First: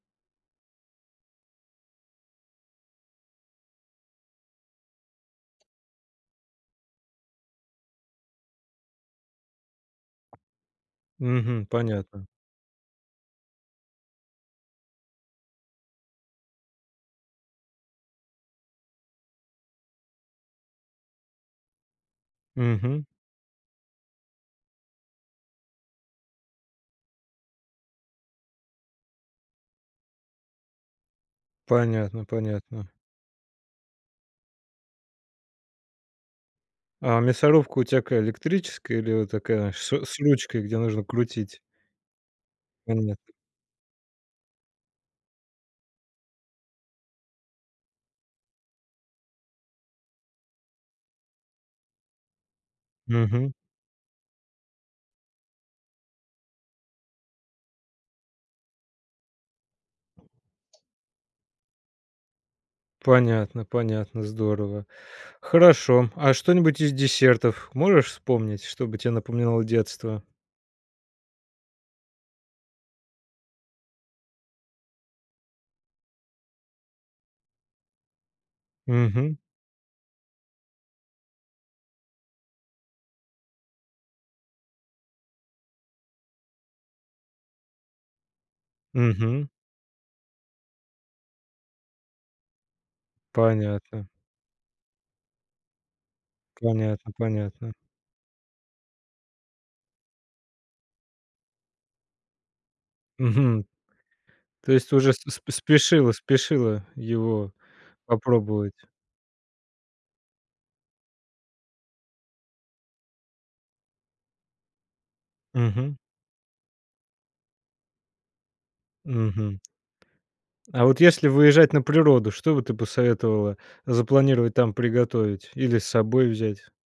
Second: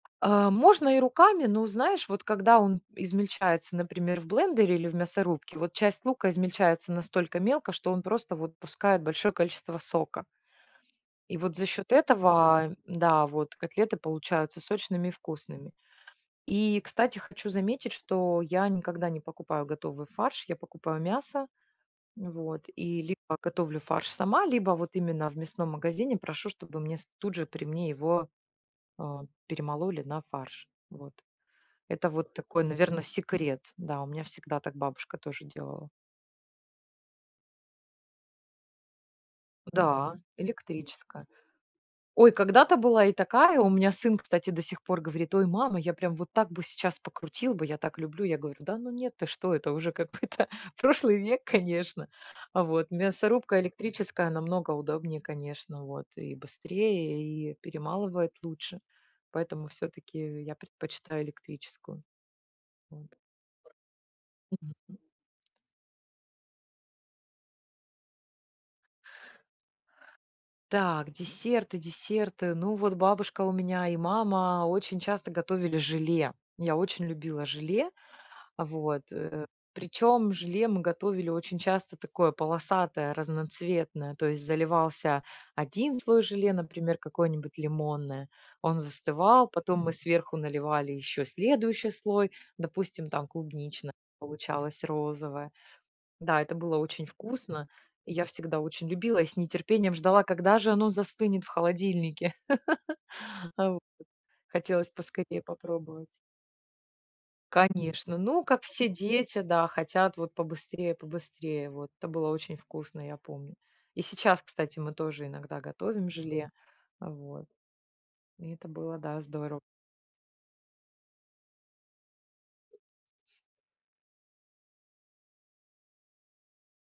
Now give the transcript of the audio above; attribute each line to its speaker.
Speaker 1: А, можно и руками, но, знаешь, вот когда он измельчается, например, в блендере или в мясорубке, вот часть лука измельчается настолько мелко, что он просто вот пускает большое количество сока. И вот за
Speaker 2: Мгм.
Speaker 1: счет
Speaker 2: Понятно.
Speaker 1: этого да, вот котлеты получаются сочными и вкусными. И, кстати, хочу заметить, что я никогда не покупаю готовый фарш, я покупаю мясо. Вот. И
Speaker 2: Мгм.
Speaker 1: либо готовлю фарш сама, либо вот именно в мясном магазине прошу, чтобы мне с тут же при мне его, а, перемололи на фарш. Вот. Это
Speaker 2: Понятно
Speaker 1: вот такой,
Speaker 2: понятно.
Speaker 1: наверно, секрет. Да, у меня всегда так бабушка тоже делала.
Speaker 2: А мясорубка у тебя какая электрическая или вот такая шс
Speaker 1: Да,
Speaker 2: с ручкой, где нужно
Speaker 1: электрическая.
Speaker 2: крутить?
Speaker 1: Ой, когда-то была и
Speaker 2: Понятно.
Speaker 1: такая. У меня сын, кстати, до сих пор говорит: "Ой, мама, я прям вот так бы сейчас покрутил бы, я так люблю". Я говорю: "Да ну, нет, ты что?" Это уже какой-то прошлый век, конечно. А, вот,
Speaker 2: Мгм.
Speaker 1: мясорубка электрическая намного удобнее, конечно, вот и быстрее, и перемалывает лучше. Поэтому всё-таки я предпочитаю электрическую. Вот.
Speaker 2: Понятно понятно, здорово. Хорошо. А что-нибудь из десертов можешь вспомнить, что бы тебе напоминало детство?
Speaker 1: Так, десерты десерты. Ну, вот бабушка у меня и мама очень часто готовили желе. Я очень любила желе. Вот,
Speaker 2: Мгм.
Speaker 1: э. Причем желе мы готовили очень часто такое полосатое, разноцветное. То есть заливался 1 слой желе, например, какое-нибудь лимонное, он
Speaker 2: Мгм.
Speaker 1: застывал, потом мы сверху наливали еще следующий слой, допустим, там, клубничное,
Speaker 2: Понятно.
Speaker 1: получалось розовое. Да, это было очень
Speaker 2: Понятно
Speaker 1: вкусно.
Speaker 2: понятно.
Speaker 1: И я всегда очень любила и с нетерпением ждала, когда же оно застынет в холодильнике.
Speaker 2: Мгм.
Speaker 1: Вот.
Speaker 2: То
Speaker 1: Хотелось
Speaker 2: есть ты уже с с
Speaker 1: поскорее попробовать.
Speaker 2: спешила спешила его
Speaker 1: Конечно, ну, как
Speaker 2: попробовать.
Speaker 1: все дети, да, хотят вот побыстрее побыстрее, вот. Это было очень вкусно, я помню. И сейчас, кстати, мы тоже иногда
Speaker 2: Мгм.
Speaker 1: готовим желе. Вот. И это было, да,
Speaker 2: Мгм.
Speaker 1: здорово.
Speaker 2: А вот если выезжать на природу, что бы ты посоветовала запланировать там приготовить или с собой взять?